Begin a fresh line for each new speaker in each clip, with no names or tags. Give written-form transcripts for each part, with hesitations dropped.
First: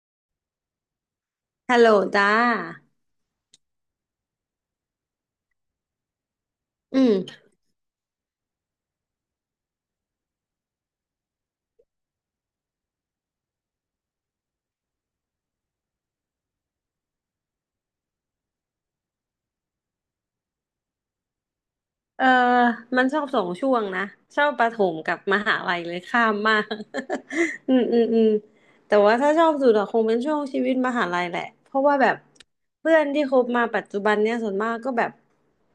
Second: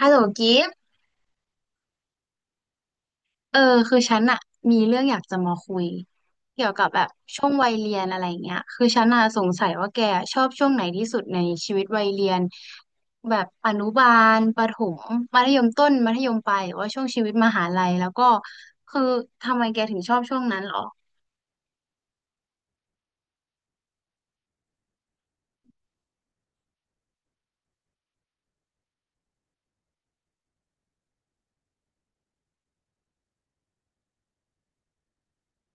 ฮัลโหลกิฟต์
ฮัลโหลจ้า
เออคือฉันอะมีเรื่องอยากจะมาคุยเกี่ยวกับ
อื
แบบ
ม
ช่วงวัยเรียนอะไรเงี้ยคือฉันอะสงสัยว่าแกชอบช่วงไหนที่สุดในชีวิตวัยเรียนแบบอนุบาลประถมมัธยมต้นมัธยมปลายหรือว่าช่วงชีวิตมหาลัยแล้วก็คือทำไมแกถึงชอบช่วงนั้นหรอ
เออมันชอบสองช่วงนะชอบประถมกับมหาลัยเลยข้ามมาก อืมอืมอืมแต่ว่าถ้าชอบสุดอะคงเป็นช่วงชีวิตมหาลัยแหละเพราะว่าแบบเพื่อนที่คบมาปัจจุบันเนี่ยส่วนมากก็แบบ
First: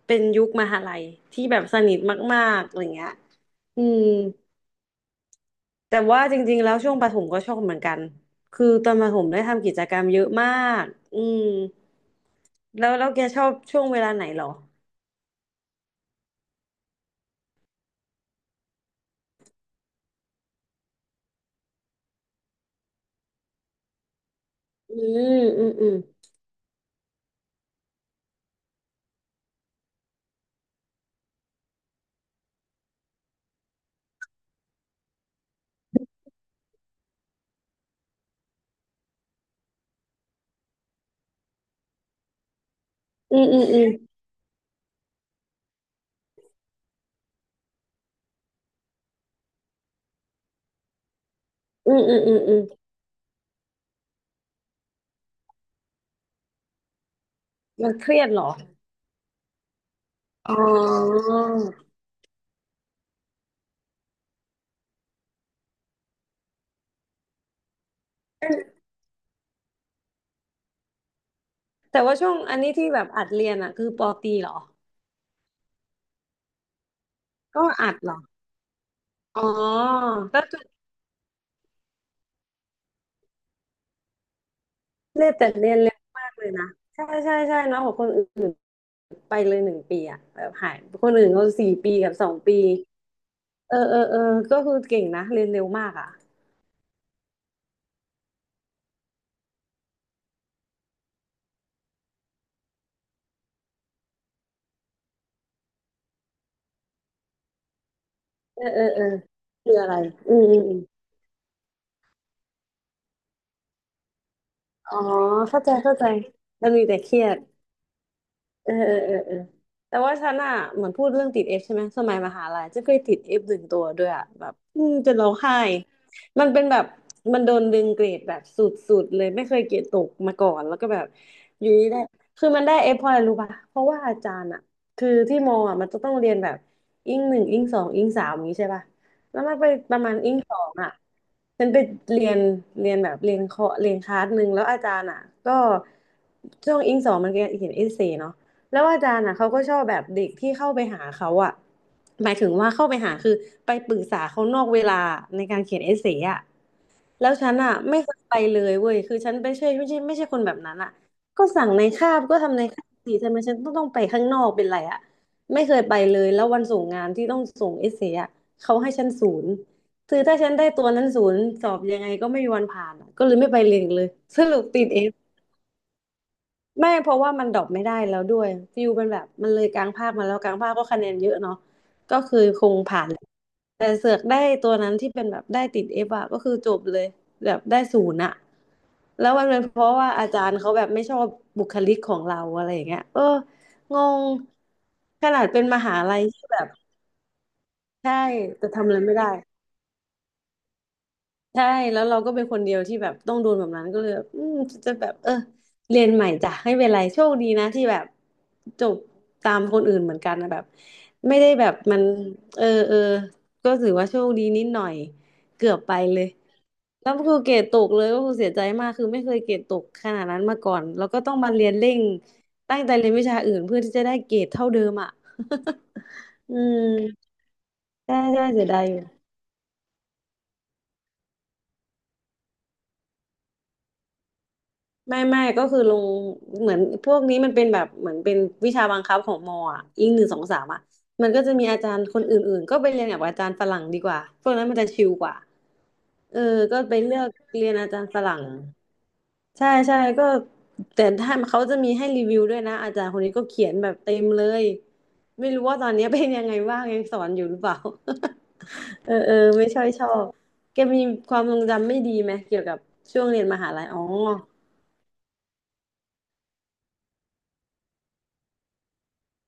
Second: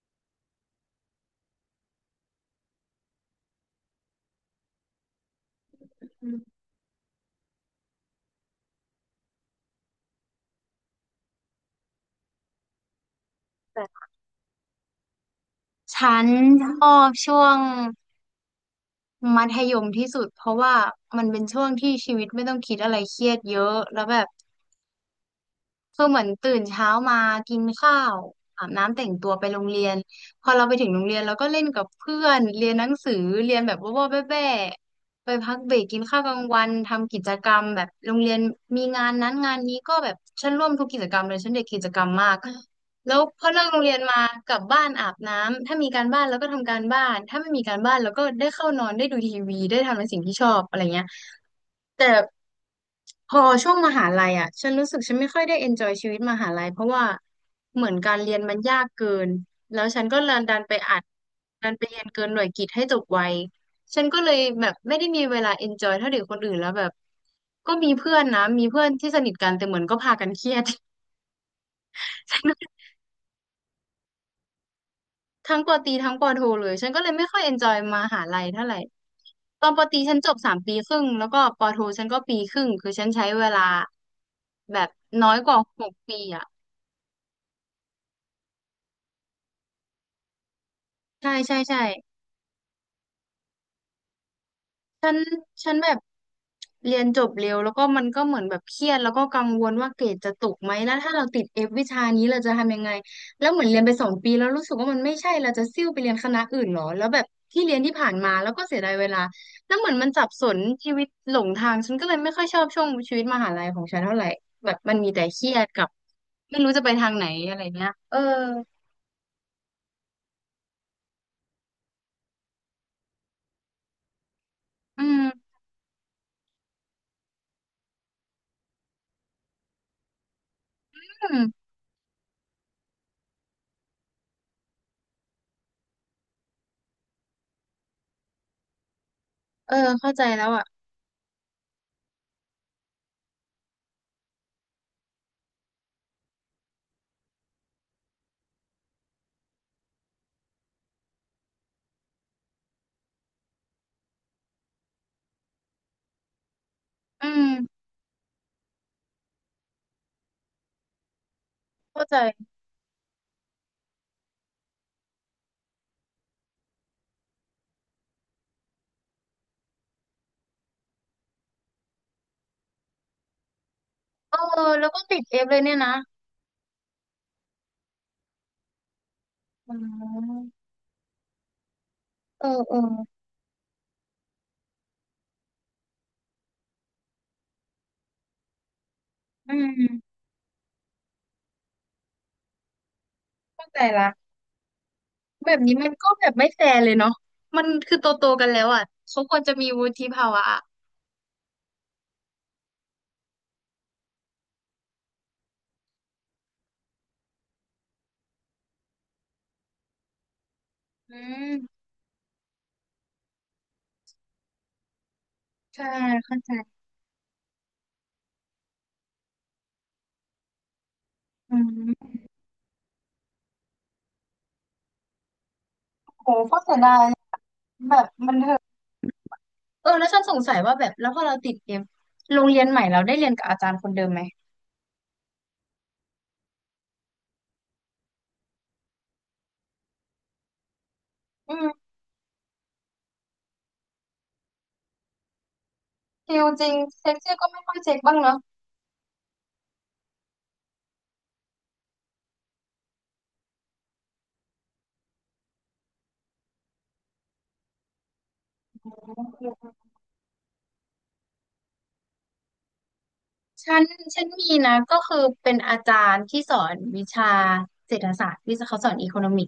เป็นยุคมหาลัยที่แบบสนิทมากๆอะไรเงี้ยอืมแต่ว่า
อื
จ
ม
ริงๆแล้วช่วงประถมก็ชอบเหมือนกันคือตอนประถมได้ทำกิจกรรมเยอะมากอืมแล้วแกชอบช่วงเว
แต่
ลาไหนเหรอ
ฉันชอบช่วงมัธยมที่สุดเพราะว่ามันเป็นช่วงที่ชีวิตไม่ต้องคิดอะไรเครียดเยอะแล้วแบบ
อืมอืมอืม
คือเหมือนตื่นเช้ามากินข้าวอาบน้ำแต่งตัวไปโรงเรียนพอเราไปถึงโรงเรียนเราก็เล่นกับเพื่อนเรียนหนังสือเรียนแบบว่าวๆแบ่ๆไปพักเบรกกินข้าวกลางวันทำกิจกรรมแบบโรงเรียนมีงานนั้นงานนี้ก็แบบฉันร่วมทุกกิจกรรมเลยฉันเด็กกิจกรรมมากแล้ว
อื
พ
ม
อ
อื
เลิ
ม
กโร
อื
ง
ม
เรียนมากลับบ้านอาบน้ำถ้ามีการบ้านเราก็ทำการบ้านถ้าไม่มีการบ้านเราก็ได้เข้านอนได้ดูทีวีได้ทำในสิ่งที่ชอบอะไรเงี้ย
อืม
แต่
อืมอืมอืม
พอช่วงมหาลัยอ่ะฉันรู้สึกฉันไม่ค่อยได้เอนจอยชีวิตมหาลัยเพราะว่าเหมื
มั
อ
น
น
เค
การ
รียด
เรีย
เห
น
รอ
มันยากเกินแล้วฉันก็
อ๋
ดันไปอัด
อ
ดันไปเรียนเกินหน่วยกิตให้จบไวฉันก็เลยแบบไม่ได้มีเวลาเอนจอยเท่าเด็กคนอื่นแล้วแบบก็มีเพื่อนนะมีเพื่อนที่เหมือนก็พากันเครียด
แต่ว่าช่วงอัน นี้ที่แบบอัดเรียนอ่ะคือปอตีเหรอ
ทั้งปอตรีทั้งปอโทเลยฉันก็เลยไม่ค่อยเอน
ก็
จอย
อั
ม
ดเหรอ
หาลัยเท่าไหร่
อ๋อ
ตอนปอตรีฉันจบ
ก็
สามปีครึ่งแล้วก็ปอโทฉันก็ปีครึ่งคือฉันใช้เวลาแบบ
เรี
น้อ
ยน
ยก
แต่
ว่า
เรียน
หก
เร็ว
ปี
มาก
อ่ะ
เลยนะใช่ใช่ใช่เนาะขอยกว่าคนอื่นไปเลยหนึ่งปีอ่ะแบบหายคนอื่
ใช่
นเขา
ใช่
สี่
ใช่
ปีกับสองปีเออเออเออก็คือเก่ง
ฉัน
นะเรียนเร็ว
ฉันแบ
มาก
บ
อ่ะ
เรียนจบเร็วแล้วก็มันก็เหมือนแบบเครียดแล้วก็กังวลว่าเกรดจะตกไหมแล้วถ้าเราติดเอฟวิชานี้เราจะทำยังไงแล้วเหมือนเรียนไปสองปีแล้วรู้สึกว่ามันไม่ใช่เราจะซิ่วไปเรียนคณะอื่นเหรอแล้วแบบที่เรียนที่ผ่านมาแล้วก็
เออ
เสี
เอ
ยดา
อ
ย
เอ
เว
อ
ลา
คื
แล้
อ
วเห
อะ
มือ
ไร
นมันสับ
อื
ส
มอื
น
มอม
ชีวิตหลงทางฉันก็เลยไม่ค่อยชอบช่วงชีวิตมหาลัยของฉันเท่าไหร่แบบ
อ๋
มั
อ
นมีแต่เครีย
เข้า
ด
ใจ
กับ
เข้าใจ
ไม่
มั
รู้
น
จะ
มี
ไป
แต่
ทา
เค
ง
รี
ไหน
ยด
อะไรเงี้ยเออ
เออเออเออเออแต่ว่าฉันอ่ะเหมือนพูดเรื่องติดเอฟใช่ไหมสมัยมหาลัยจะเคยติดเอฟหนึ่งตัวด้วยอ่ะแบบอืม
อื
จนร้อง
ม
ไห้มันเป็นแบบมันโดนดึงเกรดแบบสุดๆเลยไม่เคยเกรดตกมาก่อนแล้วก็แบบ
อื
อ
ม
ยู่ดีได้คือมันได้เอฟเพราะอะไรรู้ป่ะเพราะว่าอาจารย์อ่ะคือที่มออ่ะมันจะต้องเรียนแบบอิงหนึ่งอิงสองอิงสามอย่างนี้ใช่ป่ะแล้วมันไป
เออ
ประ
เข้า
มาณ
ใจ
อิง
แล้ว
สอ
อ่ะ
งอ่ะฉันไปเรียนเรียนแบบเรียนเคาะเรียนคลาสหนึ่งแล้วอาจารย์อ่ะก็ช่วงอิงสองมันเรียนเขียนเอเซเนาะ แล้วอาจารย์อ่ะเขาก็ชอบแบบเด็กที่เข้าไปหาเขาอ่ะหมายถึงว่าเข้าไปหาคือไปปรึกษาเขานอกเวลาในการเขียนเอเซ่อ่ะ
อื
แล้วฉัน
ม
อ่ะไม่เคยไปเลยเว้ยคือฉันไม่ใช่คนแบบนั้นอ่ะก็สั่งใน
เข้า
คาบก็
ใจ
ทำในคาบสิทำไมฉันต้องไปข้างนอกเป็นไรอ่ะไม่เคยไปเลยแล้ววันส่งงานที่ต้องส่งเอเซ่อ่ะเขาให้ฉันศูนย์คือถ้าฉันได้ตัวนั้นศูนย์สอบยังไงก็ไม่มีวันผ่านอะก็เลยไม่ไปเรียนอีกเลย
เออ
สรุปติ
แล้
ด
ว
เอ
ก็ติดเอฟเลยเนี่ยนะ
ไม่เพราะว่ามันดรอปไม่ได้แล้วด้วยฟิวเป็นแบบมันเลย
อ๋
กลางภาคมาแล้ว
อ
กลางภาคก็คะแนนเยอะเนาะก็คือ
เออ
ค
เอ
ง
อ
ผ่านแหละแต่เสือกได้ตัวนั้นที่เป็นแบบได้ติดเอฟอะก็คือจบเลยแบบได้ศูนย์อะแล้วมัน
อื
เป็นเพราะว่า
ม
อาจารย์เขาแบบไม่ชอบบุคลิกของเราอะไรอย่างเงี้ยเออ
เข้าใจ
ง
ละ
งขนาด
แบบ
เป็น
นี้
ม
มัน
หา
ก็
ลัย
แบบ
ที่
ไม่
แบ
แฟ
บ
ร์เลยเนาะมันคือโต
ใช่
โตกันแล้
แต่
วอ่ะ
ทำอะไรไม่
เขา
ได้
ควรจะมีวุฒิภาวะอะ
ใช่แล้วเราก็เป็นคนเดียวที่แบบต้องโดนแบบนั้นก็เลยแบบอืมจะแบบเออเรียนใหม่จ้ะไม่เป็นไรโชคดีนะที่แบบจบตามคนอื่นเหมือนกันนะแบบ
อื
ไม่ได้แบบ
ม
มันเออเออก็ถือว่าโชคดีนิดหน่อยเกือบ
ใช่
ไปเลย
เข้าใจ
แล้วก็คือเกรดตกเลยก็คือเสียใจมากคือไม่เคยเกรดตกขนาดนั้นมาก่อนแล้วก็ต้องมา
อื
เรียนเร่ง
ม
ตั้งใจเรียนวิชาอื่นเพื่อที่จะได้เกรดเท่าเดิมอ่ะ
โห
อื
ก็เสีย
ม
ดายแบบ
ใช่
มัน
ใช่
เถอะ
เสียดายอยู่
เออ แล้วฉันสงสัยว่าแบบแล้วพอเราติดเกมโรงเรียนใหม่เราได้เรียนกับอาจารย์คนเดิมไหม
ไม่ก็คือลงเหมือนพวกนี้มันเป็นแบบเหมือนเป็นวิชาบังคับของมออ่ะอิงหนึ่งสองสามอ่ะมันก็
อื
จะมี
ม
อาจารย์คนอื่นๆก็ไปเรียนกับอาจารย์ฝรั่งดีกว่าพวกนั้นมันจะชิลกว่าเอ
คิ
อ
วจริง
ก็ไป
เช็
เลื
ค
อก
ชื่อก็ไม่
เรี
ค่
ยน
อย
อา
เช็ค
จารย์
บ้าง
ฝรั่
เนาะ
งใช่ใช่ก็แต่ถ้าเขาจะมีให้รีวิวด้วยนะอาจารย์คนนี้ก็เขียนแบบเต็มเลยไม่รู้ว่าตอนนี้เป็นยังไงบ้างยังสอนอยู่หรือเปล่า เออเออไม่ค่อยชอบแกมีความทรงจำไม่ดีไหมเกี่ยวกับช่วงเรียนมหา
ฉั
ลั
น
ยอ๋อ
ฉันมีนะก็คือเป็นอาจารย์ที่สอนวิชาเศรษฐศาสตร์ที่เขาสอนอีโคโนมิก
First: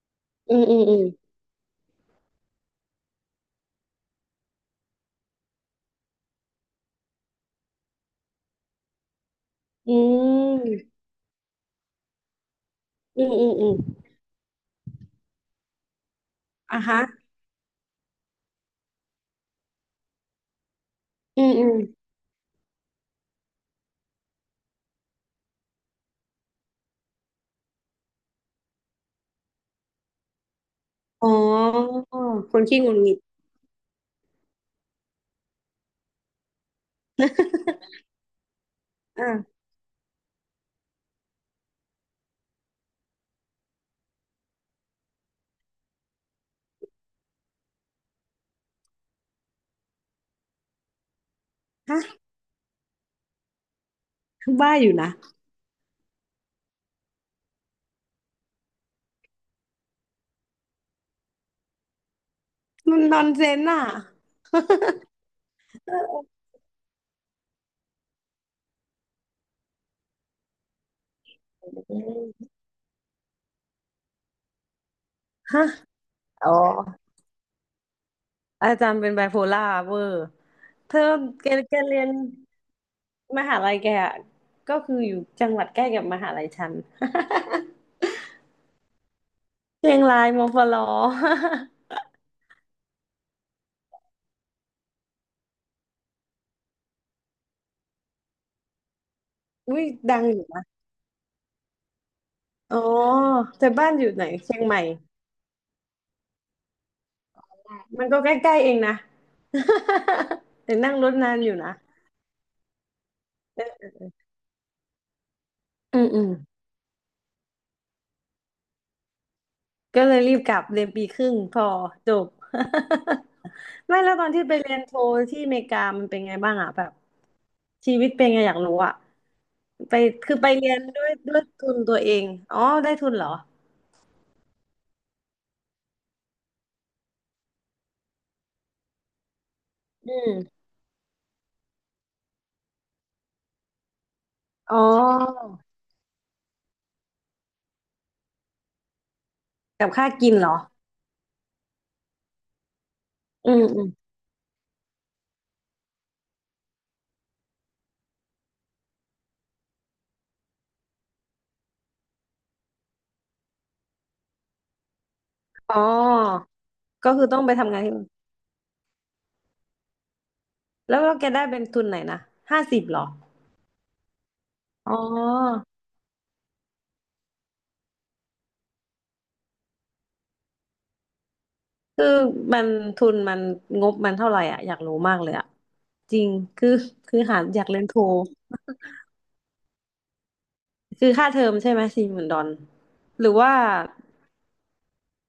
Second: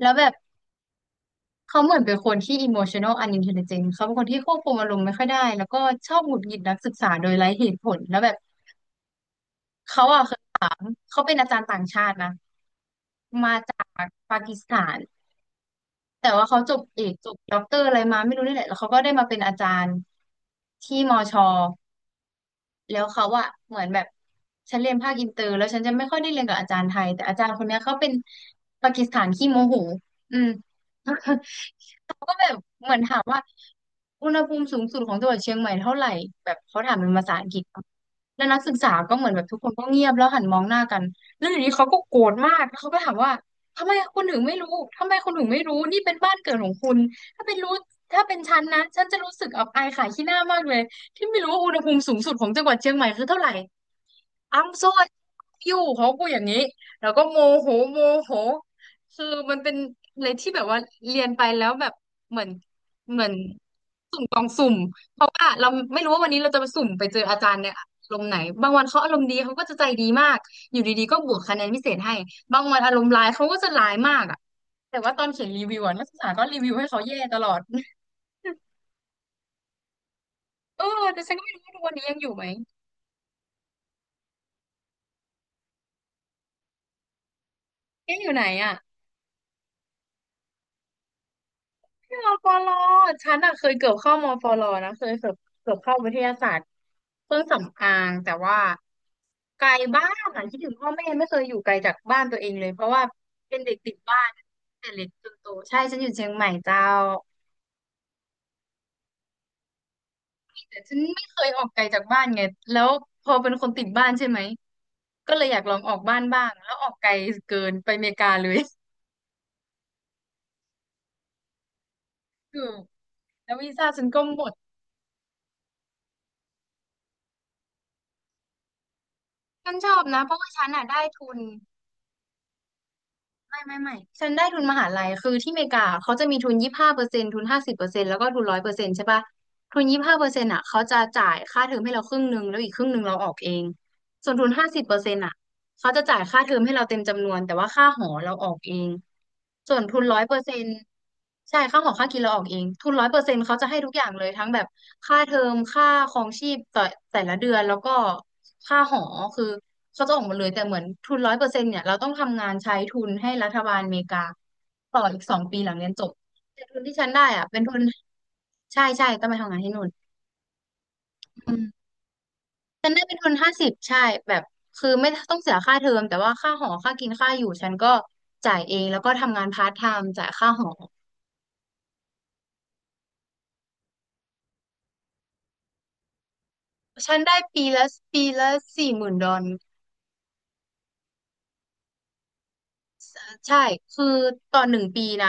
แล้วแบบ
อืมอืมอืม
เขาเหมือนเป็นคนที่ emotional unintelligent เขาเป็นคนที่ควบคุมอารมณ์ไม่ค่อยได้แล้วก็ชอบหงุดหงิดนักศึกษาโดยไร้เหตุผลแล้วแบบ
อื
เขาอ่ะเคยถาม
ม
เขาเป็นอาจารย์ต่างชาตินะ
อืมอืม
มา
อืม
จากปากีสถานแต่ว่าเขาจ
อ่ะ
บ
ฮะ
เอกจบด็อกเตอร์อะไรมาไม่รู้นี่แหละแล้วเขาก็ได้มาเป็นอาจารย์ที่มอช
อื
อ
มอืม
แล้วเขาอะเหมือนแบบฉันเรียนภาคอินเตอร์แล้วฉันจะไม่ค่อยได้เรียนกับอาจารย์ไทยแต่อาจารย์คนเนี้ยเขาเป็นปากีสถานขี้โมโหอืม
อ๋อ
เขาก็แบ
ค
บ
นขี้
เห
งุ
มื
น
อน
งิ
ถา
ด
มว่าอุณหภูมิสูงสุดของจังหวัดเชียงใหม่เท่าไหร่แบบเขาถามเป็นภาษาอังกฤษเน อะแล้วนักศึกษาก็เหมือนแบบทุก
อ่ะ
คนก็เงียบแล้วหันมองหน้ากันแล้วอยู่ดีเขาก็โกรธมากแล้วเขาก็ถามว่าทำไมคุณถึงไม่รู้ทำไมคุณถึงไม่รู้นี่เป็นบ้านเกิดของคุณถ้าเป็นรู้ถ้าเป็นฉันนะฉันจะรู้สึกอับอายขายขี้หน้ามากเลยที่ไม่รู้ว่าอุณหภู
ฮะ
มิสูงสุดของจังหวัดเชียงใหม่คือเท่าไหร่ I'm
บ้าอยู่
sorry
นะ
you เขาพูดอย่างนี้แล้วก็โมโหคือมันเป็นอะไรที่แบบว่าเรียนไปแล้วแบบ เหมือน
มันน
เห
อ
มือ
น
น
เซนอ่ะ
สุ่มกองสุ่มเพราะว่าเราไม่รู้ว่าวันนี้เราจะไปสุ่มไปเจออาจารย์เนี่ยอารมณ์ไหนบางวันเขาอารมณ์ดีเขาก็จะใจดีมากอยู่ดีๆก็บวกคะแนนพิเศ
อื
ษให้
ม
บางวันอารมณ์ร้ายเขาก็จะร้ายมากอ่ะแต่ว่าตอนเขียนรี
ฮะ
วิวอะนักศึกษาก็
อ๋อ
รีวิวให้เขาแย่ตลอด
อาจารย์เป็นไบโพล่าเวอร์
เอ
เธอ
อแต่ฉันก็
แก
ไม่รู้ว่า
แก
ทุกวัน
เรีย
นี้
น
ยังอยู่ไหม
มหาลัยแกอะก็คืออยู่จังหวัดใกล้กับมหาลัยฉัน
ยังอยู่ไหนอ่ะ
เชียงรายมอฟลอ
มปลฉันอะเคยเกือบเข้ามปลนะเคยเกือบเกือบเข้าวิทยาศาสตร์เครื่องสำอางแต่ว่าไกล
อุ้ย
บ้าน
ดังอ
อะ
ยู่
คิด
นะ
ถึงพ่อแม่ไม่เคยอยู่ไกลจากบ้านตัวเองเลย
อ๋อ
เพราะว่าเป็น
แต่
เด็ก
บ้า
ติ
น
ด
อยู่
บ้า
ไหน
น
เชียงใหม่
แต่เล็กจนโตใช่ฉันอยู่เชียงใหม่เจ้า
มันก็ใกล้ๆเองนะ แต่
แต่
นั่
ฉั
ง
น
ร
ไม่
ถนา
เค
น
ย
อยู่
ออก
นะ
ไกลจากบ้านไงแล้วพอเป็นคนติดบ้านใช่ไหมก็เลยอยากลองออ
อื
ก
ม
บ้า
อื
น
ม
บ้างแล้วออกไกลเกินไปอเมริกาเลย
ก็เลยรีบกลับเรียนปีครึ่งพอจบ
ถูกแล้ววีซ่า
ไม่.
ฉัน
แล้ว
ก็
ตอน
หม
ที่ไป
ด
เรียนโทที่อเมริกามันเป็นไงบ้างอ่ะแบบชีวิตเป็นไงอยากรู้อ่ะ
ฉันช
ไป
อบนะเพ
คือ
ราะ
ไป
ว่าฉั
เรี
น
ยน
อะได้
ด้วย
ทุ
ด้ว
น
ยทุนตัวเองอ๋อได้ทุนเหรอ
ไม่ฉันได้ทุนมหาลัยคือที่อเมริกาเขาจะมีทุนยี่สิบห้าเปอร์เซ็นต์ทุนห้าสิบเปอร์เซ็นต์แล้วก็ทุนร้อยเปอร์เซ็นต์ใช่ปะทุนยี่สิบ
อื
ห้าเปอ
ม
ร์เซ็นต์อ่ะเขาจะจ่ายค่าเทอมให้เราครึ่งหนึ่งแล้วอีกครึ่งหนึ่งเราออกเองส่วนทุนห้า
อ๋อ
สิบเปอร์เซ็นต์อ่ะ เขาจะจ่ายค่าเทอมให้เราเต็มจำนวนแต่ว่าค่าหอเราออกเองส่วน
กับ
ทุน
ค่า
ร้อย
กิ
เป
น
อร์
เหร
เซ็
อ
นต์ใช่ค่าหอค่ากินเราออกเองทุนร้อยเปอร์เซ็นต์
อื
เขา
ม
จะให้
อืม
ทุกอย่างเลยทั้งแบบค่าเทอมค่าครองชีพต่อแต่ละเดือนแล้วก็ค่าหอคือเขาจะออกมาเลยแต่เหมือนทุนร้อยเปอร์เซ็นต์เนี่ยเราต้องทำงานใช้ทุนให้รัฐบาลอเมริกาต่ออีก2 ปีหลั
อ๋
ง
อ
เรียนจบแต่ทุนที่ฉัน
ก็
ได้
คือต้อง
อ่ะ
ไป
เป็น
ทำ
ทุ
งา
น
นที่นู่น
ใช่ต้องไปทำงานที่นู่น
แล้วแกได้
อื
เป็
ม
นทุนไหนนะ50
ฉัน
เหร
ได้
อ
เป็นทุน50ใช่แบบคือ
อ๋
ไม่ต้องเสีย
อ
ค่าเทอมแต่ว่าค่าหอ ค่ากินค่าอยู่ฉันก็จ่ายเอง แล้วก็ทำงานพาร์ทไทม์จ่ายค่าหอ
คือมันทุนมันงบมันเท่าไหร่อ่ะอยากรู้มากเลยอ่ะจริงคือ
ฉั
คื
น
อ
ได้
หาอ
ปี
ยากเรียน
ละ
โท
ปีละ40,000 ดอล
คือค่าเทอมใช่ไหม40,000ดอลหรือว่า
ใช่ คือต่อหนึ่งปีนะ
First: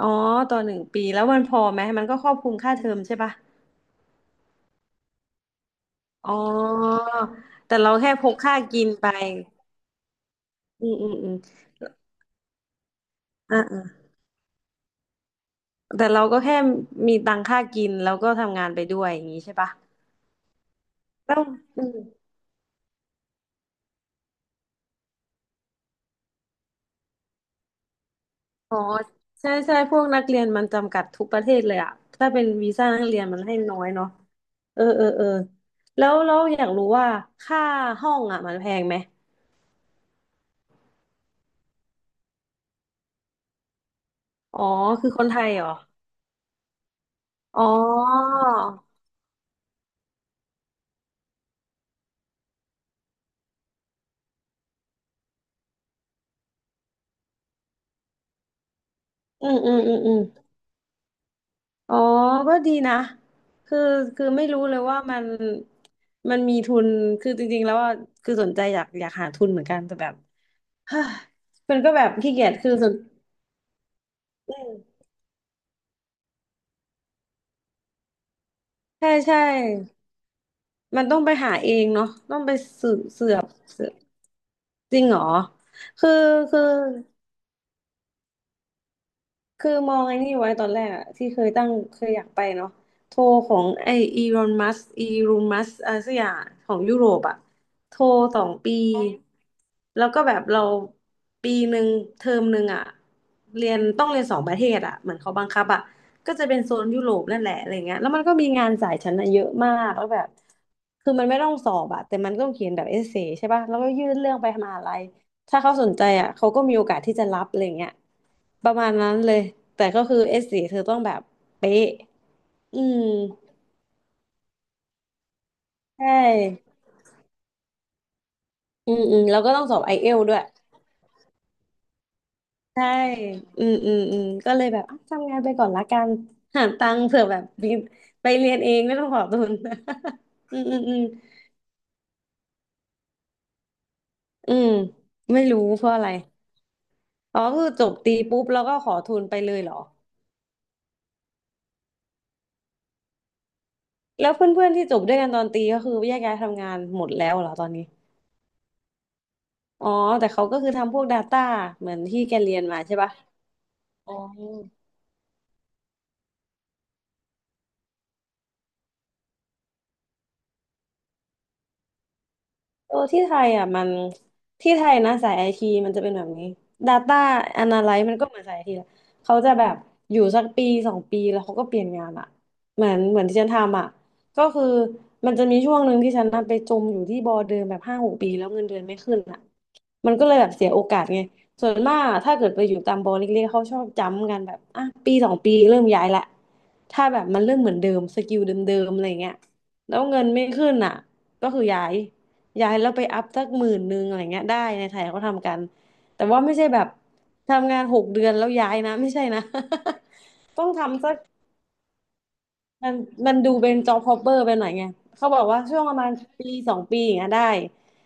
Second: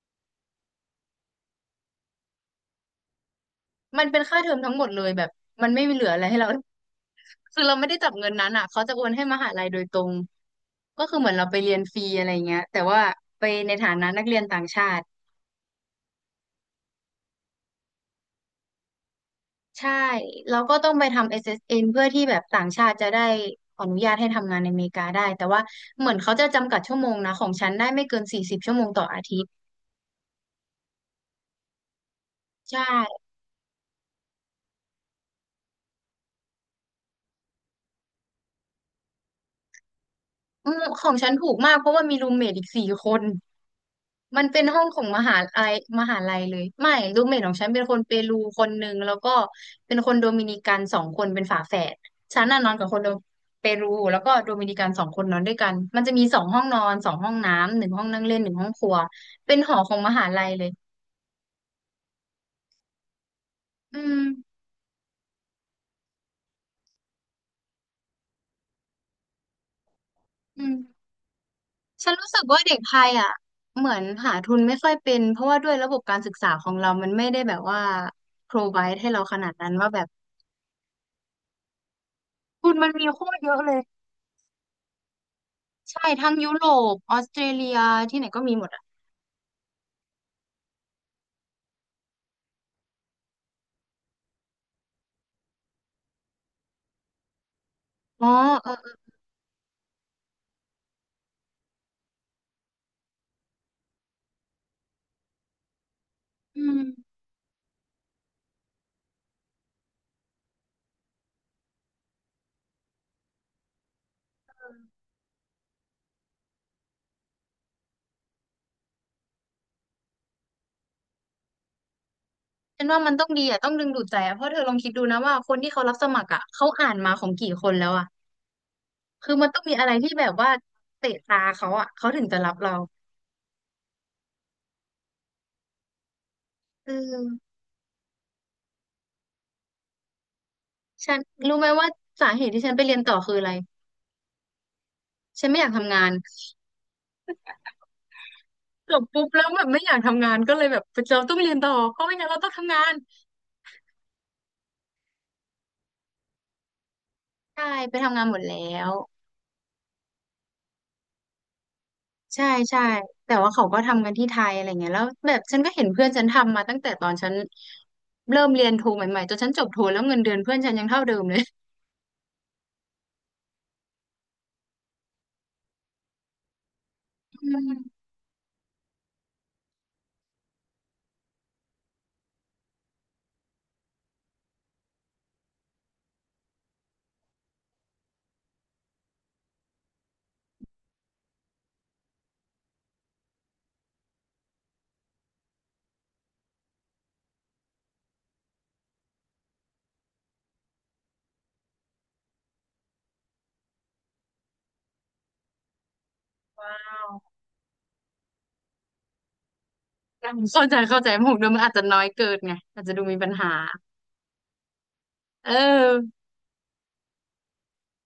อ๋อต่อ1 ปีแล้วมันพอไหมมันก็ครอบคลุมค่าเทอมใช่ปะ
มันเป็นค่าเทอมทั้งหมดเลยแบบ มันไม่มีเหลืออะไร
อ๋
ให้เรา
อ
คือเรา
แต่
ไม่
เรา
ได้จั
แค่
บ
พ
เงิน
ก
นั้น
ค่า
อ่ะเขา
กิน
จะโอ
ไป
นให้มหาลัยโดยตรง
อืม
ก็
อืม
คือเห
อื
มือ
ม
นเราไปเรียนฟรีอะไรเงี้ยแต่ว่าไป
อ่า
ใน
อ่า
ฐานะนักเรียนต่างชาติ
แต่เราก็แค่มีตังค่ากินแล้วก็ทำงานไปด้วยอย่างนี้ใช่ปะ
ใช่แล้วก็ต้องไปทำ
แล้วอื
SSN เอสเอ็น
ม
เพื่อที่แบบต่างชาติจะได้ขออนุญาตให้ทำงานในอเมริกาได้แต่ว่าเหมือนเขาจะจำกัดชั่วโมงนะของฉันได้ไม่เกินสี่สิบชั่
อ๋
ว
อ
โมงต่ออาทิต
ใช่
ย์
ใช่พวกนักเรียนมันจำกัดทุกประเทศเลยอะถ้าเป็นวี
ใช่
ซ่านักเรียนมันให้น้อยเนาะเออเออเออแล้วเราอยากรู้ว่าค่าห้องอะมันแพงไหม
อืมของฉันถูกมากเพราะว่ามีรูมเมทอีก4 คน มัน
อ๋
เป็
อ
นห้องของ
คือ
ม
คนไท
หา
ย
ลั
เหรอ
ยเลยไม่รูมเมทของ
อ๋อ
ฉันเป็นคนเปรูคนหนึ่งแล้วก็เป็นคนโดมินิกันสองคนเป็นฝาแฝดฉันน่ะนอนกับคนโดเปรูแล้วก็โดมินิกันสองคนนอนด้วยกันมันจะมี2 ห้องนอน2 ห้องน้ำหนึ่งห้องนั่งเล่นหนึ่งห้องครัว
อื
เป็
ม
นห
อื
อ
ม
ข
อื
อง
ม
ม
อืม
หาลัยเลย
อ๋อก็ดีนะคือ
อืม
คือไม่รู้เลยว่ามันมีทุนคือจริงๆแล้วว่าคือสนใจอยากหาทุนเหมือนกันแต่แบบ
อืม
มันก็แบบ
ฉันรู้
ขี้
สึก
เกียจ
ว่า
คือ
เด็ก
ส
ไท
น
ยอ่ะเหมือนหาทุ
อื
นไม่ค่อย
ม
เป็นเพราะว่าด้วยระบบการศึกษาของเรามันไม่ได้แบบว่า provide ให้
ใช่
เราข
ใช่
นาดนั้นว่าแบบ
มันต้องไปหาเองเนาะต้องไป
ทุนมัน
สืบ
มีโค
เสื
ต
อ
ร
บ
เยอะเลย
เสือบจริงเหรอ
ใช่
คือ
ทั้งยุ
คือ
โรปออสเตรเลียที่ไหนก็มีหมดอ่ะ
คือมองไอ้นี่ไว้ตอนแรกอะที่เคยตั้งเคยอยากไปเนาะโทรของไออีรอนมัสอีรูมัสอะไรสักอย่างของยุโรปอะโทร
อ๋อ
สอง
เออ
ปี
เออ
แล้วก็แบบเราปีหนึ่งเทอมหนึ่งอะเรียนต้องเรียน2 ประเทศอะเหมือนเขาบังคับอะก็จะเป็น
อื
โซ
ม
นยุโรปนั่นแหละอะไรเงี้ยแล้วมันก็มีงานสายชั้นอะเยอะมากแล้วแบบคือมันไม่ต้องสอบอะแต่มันก็ต้องเขียนแบบเอเซใช่ป่ะแล้วก็ยื่นเรื่องไปมหาลัย ถ้าเขาสนใจอ่ะเขาก็มีโอกาสที่จะรับอะไรเงี้ยประมาณนั้นเลยแต่ก็คือเอสสีเธอต้องแบบเป๊ะอื
ฉัน
ม
ว่ามันต้องดีอ่ะต้องดึงดูดใจอ่ะเพราะเธอลองคิดดูนะว่าคนที่เขารับ
ใช
สมัครอ่ะเขา
่
อ่านมาของกี่คนแล้วอ่ะ
อืมอืม
คือ
แล้ว
มัน
ก็
ต้อ
ต้อ
ง
งส
มี
อบ
อะไร
ไอเอ
ที่
ล
แบบ
ด้วย
ว่าเตะตาเขาอ่ะเขาถึงจะรับเรา
ใช่อืมอืมอืมก็เลยแบบอ่ะทำงานไปก่อนละกันหาตั
เอ
งค์เผื่อ
อ
แบบมีไปเรียนเองไม่ต้องขอทุน อืมอืมอืม
ฉันรู้ไหมว่าสาเหตุที่ฉันไปเรียนต่อคืออะไร
อืมไม่
ฉันไม่
รู้
อยาก
เพ
ทำ
ราะอะ
งา
ไร
น
อ๋อคือจบตีปุ๊บแล้วก็ข
จ
อ
บ
ทุ
ปุ๊
น
บ
ไป
แล้ว
เล
แบ
ย
บ
เหรอ
ไม่อยากทำงานก็เลยแบบเราต้องเรียนต่อเพราะไม่งั้นเราต้องทำงาน
แล้วเพื่อนๆที่จบด้วยกันตอนตีก็คือแยกย้ายทำงานหมดแล้วเหรอต
ใช่
อนนี้
ไปทำงานหมดแล้ว
อ๋อแต่เขาก็คือทำพวก Data เหมือนที่แก
ใช่
เรียนมา
ใช่
ใช่ปะ
แต่ว่าเขาก็ทำกั
อ๋
น
อ
ที่ไทยอะไรเงี้ยแล้วแบบฉันก็เห็นเพื่อนฉันทำมาตั้งแต่ตอนฉันเริ่มเรียนโทใหม่ๆจนฉันจบโทแล้วเงินเดือนเพื่อนฉันยังเท่าเดิมเลย
โอ้ที่ไทยอ่ะมันที่ไทยนะสายไอทีมันจะเป็นแบบนี้ Data
อืม
Analyst มันก็เหมือนสายไอทีแหละเขาจะแบบอยู่สักปีสองปีแล้วเขาก็เปลี่ยนงานอ่ะเหมือนที่ฉันทำอ่ะก็คือมันจะมีช่วงหนึ่งที่ฉันน่ะไปจมอยู่ที่บอเดิมแบบ5-6 ปีแล้วเงินเดือนไม่ขึ้นอ่ะ มันก็เลยแบบเสียโอกาสไงส่วนมากอะถ้าเกิดไปอยู่ตามบอลเล็กๆเขาชอบจ้ำกันแบบอ่ะปีสองปีเริ่มย้ายละถ้าแบบมันเริ่มเหมือนเดิมสกิลเดิมๆอะไรเงี้ยแล้วเงินไม่ขึ้นอ่ะก็คือย้ายแล้วไปอัพสัก10,000อะไรเงี้ยได้ในไทยเขาทำกันแต่ว่าไม่ใช่
ว้า
แบบ
ว
ทำงาน6 เดือนแล้วย้ายนะไม่ใช่นะ
เข้า
ต้อง
ใจเข้า
ทำ
ใจ
สัก
6 เดือนมันอาจจะน้อยเกินไงอาจ
มั
จะ
น
ดูมีปั
มั
ญ
น
หา
ดูเป็นจ็อบฮอปเปอร์ไปหน่อยไง เขาบอก
เอ
ว่าช่วงประมาณ
อ
ปีสองปีอย่างเงี้ยได้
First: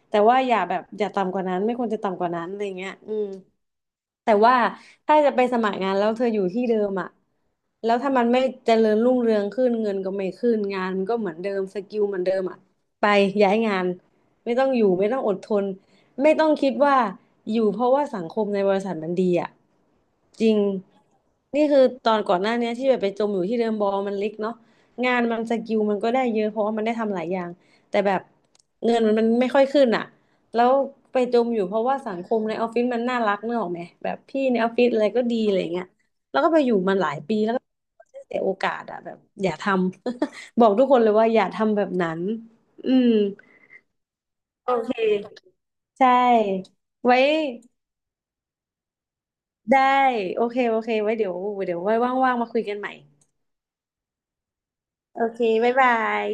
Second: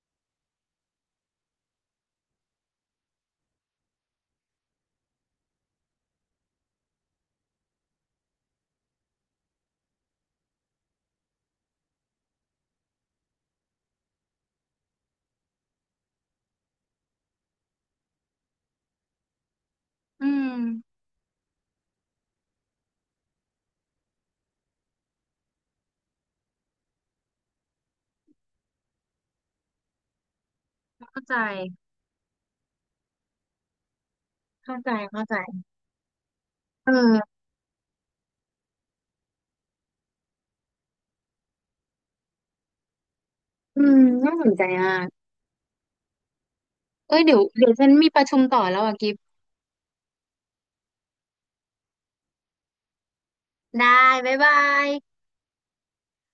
แต่ว่าอย่าแบบอย่าต่ำกว่านั้นไม่ควรจะต่ำกว่านั้นอะไรเงี้ยอืม แต่ว่าถ้าจะไปสมัครงานแล้วเธออยู่ที่เดิมอ่ะแล้วถ้ามันไม่เจริญรุ่งเรืองขึ้นเงินก็ไม่ขึ้นงานมันก็เหมือนเดิมสกิลเหมือนเดิมอ่ะไปย้ายงานไม่ต้องอยู่ไม่ต้องอดทนไม่ต้องคิดว่าอยู่เพราะว่าสังคมในบริษัทมันดีอ่ะ
อื
จริ
ม
งนี่คือตอนก่อนหน้าเนี้ยที่แบบไปจมอยู่ที่เดิมบอลมันเล็กเนาะงานมันสกิลมันก็ได้เยอะเพราะว่ามันได้ทำหลายอย่างแต่แบบเงินมันไม่ค่อยขึ้นอ่ะ แล้วไป
เข้าใจ
จมอยู่เพราะว่าสังคมในออฟฟิศมันน่ารักนึกออกไหมแบบพี่ในออฟ
เข้า
ฟิ
ใจ
ศอะไรก็
เข้าใจ
ดีอะไรเงี้ยแล้วก็ไปอยู่
เอ
มันหลายปี
อ
แล้วก็เสียโอกาสอะแบบอย่าทำ บอกทุกคนเลยว่าอย่าทำแบบนั้นอืม
อืมน่าสนใจ
โอเค
มาก
ใช่
เอ้
ไว้
ยเดี๋ยวฉันมีประชุมต่อแล้วอ่ะกิฟต์
ได้โอเคโอเคไว้เดี๋ยวเดี๋ยวไว้ว่างๆมาคุยกันใหม่
ได้บ๊ายบาย
โอเคบ๊ายบาย